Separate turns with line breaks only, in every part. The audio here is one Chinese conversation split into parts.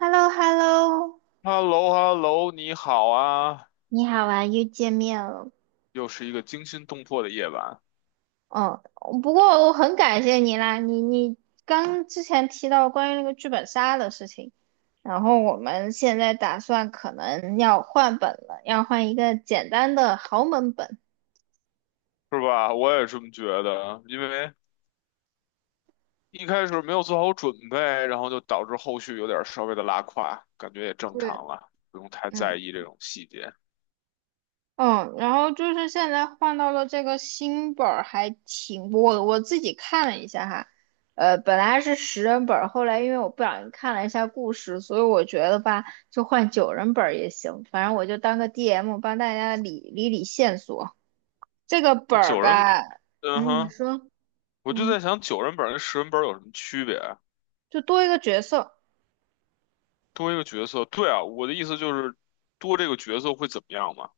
h e l l o h e l l o
h e l l o h e l l o 你好啊！
你好啊，又见面了。
又是一个惊心动魄的夜晚，
哦，不过我很感谢你啦，你刚之前提到关于那个剧本杀的事情，然后我们现在打算可能要换本了，要换一个简单的豪门本。
是吧？我也这么觉得，因为一开始没有做好准备，然后就导致后续有点稍微的拉胯，感觉也正
对。
常了，不用太在
嗯。
意这种细节。
嗯，然后就是现在换到了这个新本儿，还挺我自己看了一下哈。本来是10人本儿，后来因为我不小心看了一下故事，所以我觉得吧，就换9人本儿也行，反正我就当个 DM 帮大家理理线索。这个本
那
儿
九人，
吧。
嗯
嗯，你
哼，
说。
我就
嗯，
在想九人本跟十人本有什么区别啊？
就多一个角色
多一个角色，对啊，我的意思就是多这个角色会怎么样嘛？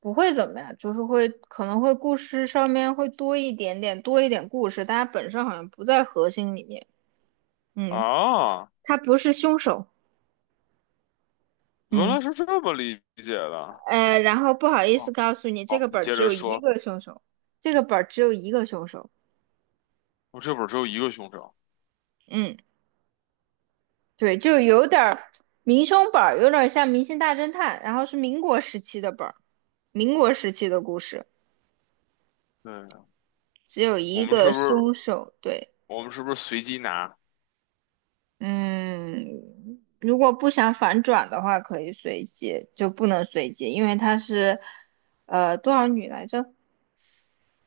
不会怎么样，就是会可能会故事上面会多一点点，多一点故事，但它本身好像不在核心里面。嗯，
啊，
它不是凶手。
原
嗯。
来是这么理解的。
然后不好意思
哦，
告诉你，这
好，
个
你
本儿
接
只
着
有一
说，
个凶手，这个本儿只有一个凶手。
我这本只有一个凶手。
嗯。对，就有点儿民凶本儿，有点儿像《明星大侦探》，然后是民国时期的本儿，民国时期的故事，
对。
只有
我
一
们是
个
不是
凶手。对。
我们是不是随机拿
嗯，如果不想反转的话，可以随机，就不能随机，因为它是多少女来着？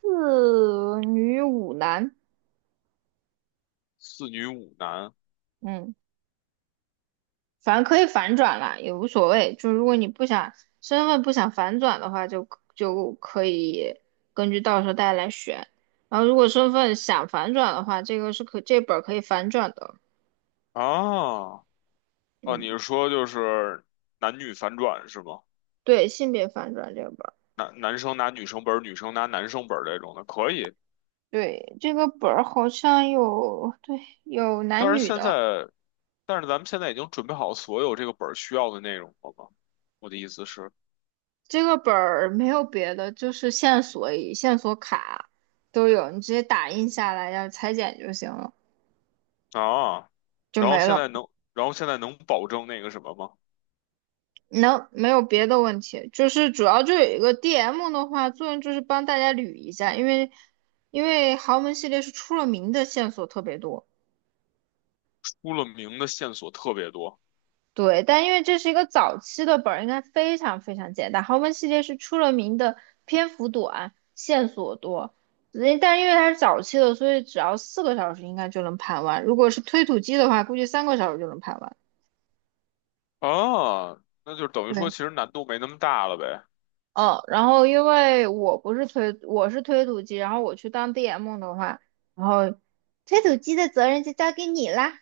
4女5男。
四女五男
嗯。反正可以反转啦，也无所谓。就如果你不想身份不想反转的话，就可以根据到时候大家来选。然后如果身份想反转的话，这个是这本儿可以反转的。
啊？哦，
嗯。
你是说就是男女反转是吗？
对，性别反转这个本儿。
男生拿女生本儿，女生拿男生本儿这种的可以。
对，这个本儿好像有对有
但
男
是
女
现
的。
在，但是咱们现在已经准备好所有这个本儿需要的内容了吗？我的意思是
这个本儿没有别的，就是线索卡都有，你直接打印下来要裁剪就行了，
啊，
就
然后
没
现
了。
在能，然后现在能保证那个什么吗？
能，没有别的问题，就是主要就有一个 DM 的话，作用就是帮大家捋一下，因为豪门系列是出了名的线索特别多。
出了名的线索特别多
对，但因为这是一个早期的本儿，应该非常非常简单。豪门系列是出了名的篇幅短，线索多，但因为它是早期的，所以只要4个小时应该就能盘完。如果是推土机的话，估计3个小时就能盘完。
啊，那就等于说
对。
其实难度没那么大了呗。
哦，然后因为我不是推，我是推土机，然后我去当 DM 的话，然后推土机的责任就交给你啦。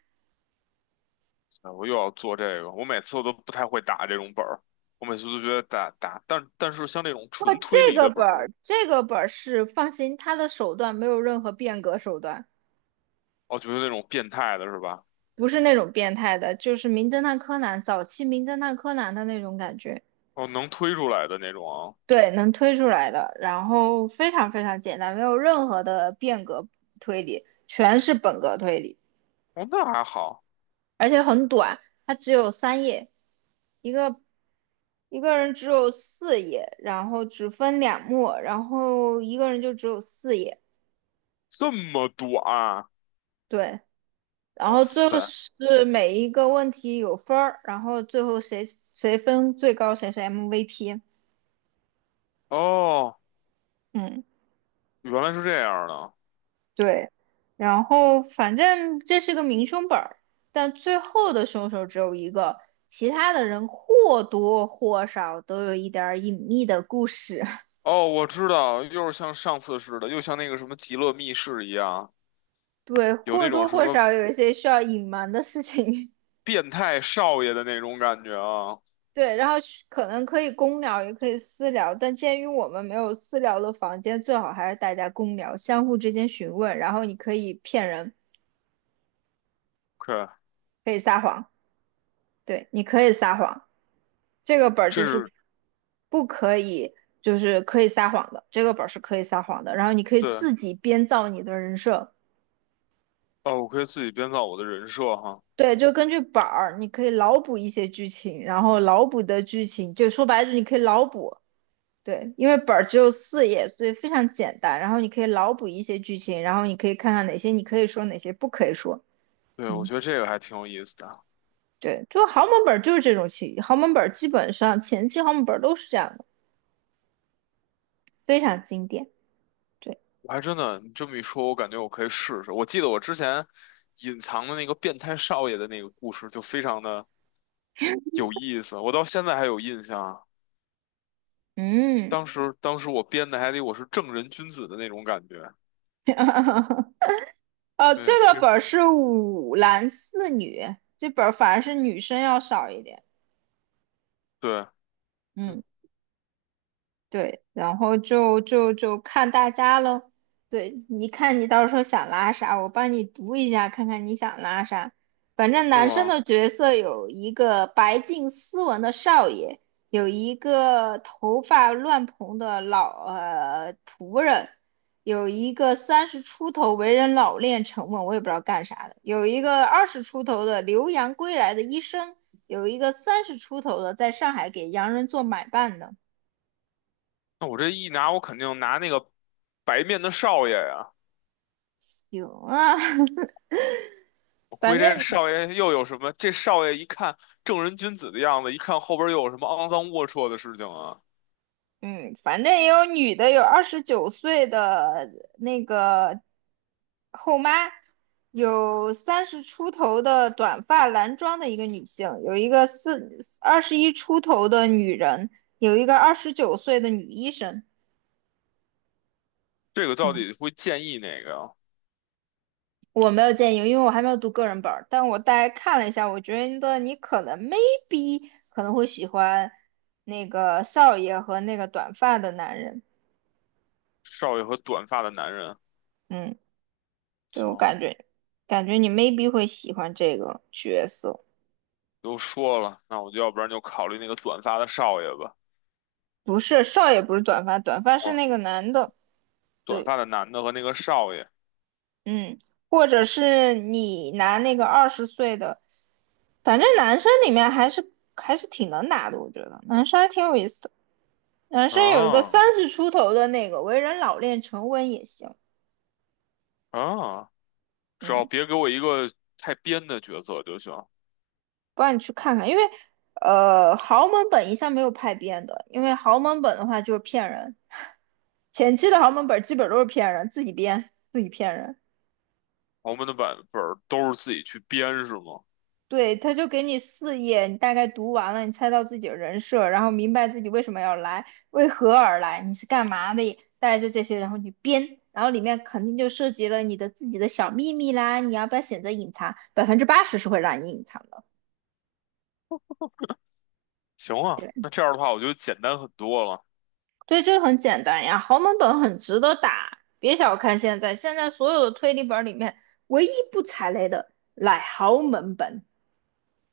啊，我又要做这个，我每次我都不太会打这种本儿，我每次都觉得打，但是像那种
不过
纯推
这
理
个
的本
本
儿，
儿，这个本儿是放心，他的手段没有任何变革手段，
我觉得那种变态的是吧？
不是那种变态的，就是名侦探柯南早期名侦探柯南的那种感觉。
哦，能推出来的那种啊。
对，能推出来的，然后非常非常简单，没有任何的变革推理，全是本格推理。
哦，那还好，
而且很短，它只有3页。一个一个人只有四页，然后只分2幕，然后一个人就只有四页。
这么短，
对，然
哇
后最后
塞，
是每一个问题有分儿，然后最后谁分最高谁是 MVP。
哦，
嗯。
原来是这样的，
对，然后反正这是个明凶本儿，但最后的凶手只有一个，其他的人或多或少都有一点儿隐秘的故事。
哦，我知道，又是像上次似的，又像那个什么极乐密室一样，
对，
有
或
那种
多
什
或
么
少有一些需要隐瞒的事情。
变态少爷的那种感觉啊
对，然后是可能可以公聊，也可以私聊，但鉴于我们没有私聊的房间，最好还是大家公聊，相互之间询问，然后你可以骗人，
，OK,
可以撒谎。对，你可以撒谎。这个本儿就
这
是
是
不可以，就是可以撒谎的，这个本儿是可以撒谎的，然后你可以
对，
自己编造你的人设。
哦，我可以自己编造我的人设哈。
对，就根据本儿，你可以脑补一些剧情，然后脑补的剧情，就说白了，你可以脑补。对，因为本儿只有四页，所以非常简单。然后你可以脑补一些剧情，然后你可以看看哪些你可以说，哪些不可以说。
对，我
嗯。
觉得这个还挺有意思的啊。
对，就豪门本儿就是这种情，豪门本儿基本上前期豪门本儿都是这样的，非常经典。对。
我还真的，你这么一说，我感觉我可以试试。我记得我之前隐藏的那个变态少爷的那个故事，就非常的有意思，我到现在还有印象啊。
嗯。
当时我编的还得我是正人君子的那种感觉。
这
对，其
个
实
本儿是5男4女，这本儿反而是女生要少一点。
对，嗯。
嗯。对，然后就看大家喽。对，你看你到时候想拉啥，我帮你读一下，看看你想拉啥。反正
是
男生
吗？
的角色有一个白净斯文的少爷，有一个头发乱蓬的老仆人，有一个三十出头为人老练沉稳，我也不知道干啥的，有一个20出头的留洋归来的医生，有一个三十出头的在上海给洋人做买办的。
那我这一拿，我肯定拿那个白面的少爷呀。
有啊。
我估
反
计这
正
少爷又有什么？这少爷一看正人君子的样子，一看后边又有什么肮脏龌龊的事情啊？
嗯，反正也有女的，有二十九岁的那个后妈，有三十出头的短发男装的一个女性，有一个4 21出头的女人，有一个二十九岁的女医生。
这个到
嗯，
底会建议哪个呀？
我没有建议，因为我还没有读个人本儿，但我大概看了一下，我觉得你可能会喜欢那个少爷和那个短发的男人。
少爷和短发的男人，
嗯。对，我
行，
感觉，感觉你 maybe 会喜欢这个角色。
都说了，那我就要不然就考虑那个短发的少爷吧。
不是，少爷不是短发，短发是
哦，
那个男的。
短
对。
发的男的和那个少爷，
嗯，或者是你拿那个20岁的，反正男生里面还是挺能拿的，我觉得男生还挺有意思的。男生有一个
啊
三十出头的那个为人老练沉稳也行。
啊，只要
嗯，
别给我一个太编的角色就行。
不然你去看看，因为豪门本一向没有派编的，因为豪门本的话就是骗人。前期的豪门本基本都是骗人，自己编，自己骗人。
豪门的版本儿都是自己去编是吗？
对，他就给你四页，你大概读完了，你猜到自己的人设，然后明白自己为什么要来，为何而来，你是干嘛的，大概就这些，然后你编，然后里面肯定就涉及了你的自己的小秘密啦，你要不要选择隐藏？80%是会让你隐藏的。
行啊，
对。
那这样的话我觉得简单很多了，
对，这个很简单呀，豪门本很值得打。别小看现在，现在所有的推理本里面，唯一不踩雷的乃豪门本。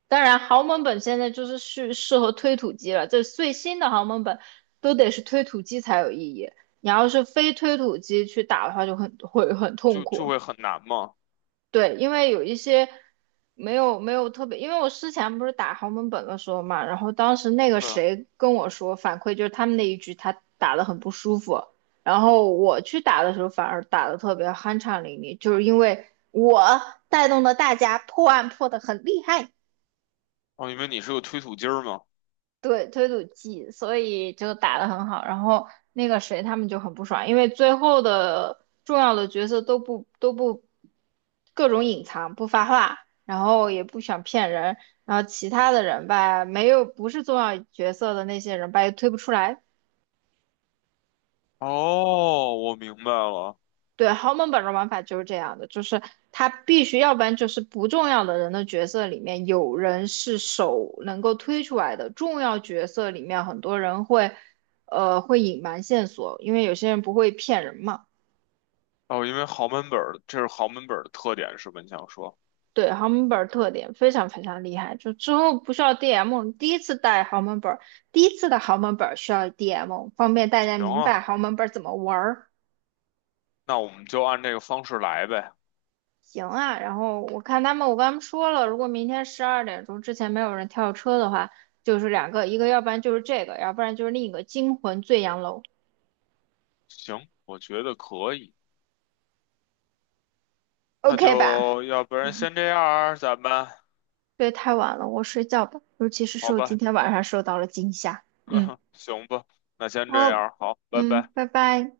当然，豪门本现在就是适合推土机了。这最新的豪门本都得是推土机才有意义，你要是非推土机去打的话，就很会很痛
就
苦。
会很难嘛。
对，因为有一些没有特别，因为我之前不是打豪门本的时候嘛，然后当时那个
对，
谁跟我说反馈就是他们那一局他打得很不舒服，然后我去打的时候反而打的特别酣畅淋漓，就是因为我带动了大家破案破的很厉害。
哦，因为你是个推土机儿嘛。
对，推土机，所以就打得很好。然后那个谁他们就很不爽，因为最后的重要的角色都不各种隐藏，不发话，然后也不想骗人，然后其他的人吧，没有不是重要角色的那些人吧，也推不出来。
哦，我明白了。
对，豪门本的玩法就是这样的，就是他必须，要不然就是不重要的人的角色里面有人是手能够推出来的，重要角色里面很多人会，会隐瞒线索，因为有些人不会骗人嘛。
哦，因为豪门本儿，这是豪门本儿的特点是吧？你想说，
对，豪门本儿特点非常非常厉害，就之后不需要 DM，第一次带豪门本儿，第一次的豪门本儿需要 DM，方便大家
行
明白
啊。
豪门本儿怎么玩儿。
那我们就按这个方式来呗。
行啊，然后我看他们，我跟他们说了，如果明天12点钟之前没有人跳车的话，就是两个，一个要不然就是这个，要不然就是另一个惊魂醉阳楼
行，我觉得可以。那
，OK 吧？
就要不然
嗯
先这样儿，咱们
对，太晚了，我睡觉吧，尤其是
好
受今
吧，
天晚上受到了惊吓。嗯。
行吧，那先这样
好。
儿，好，拜
嗯，
拜。
拜拜。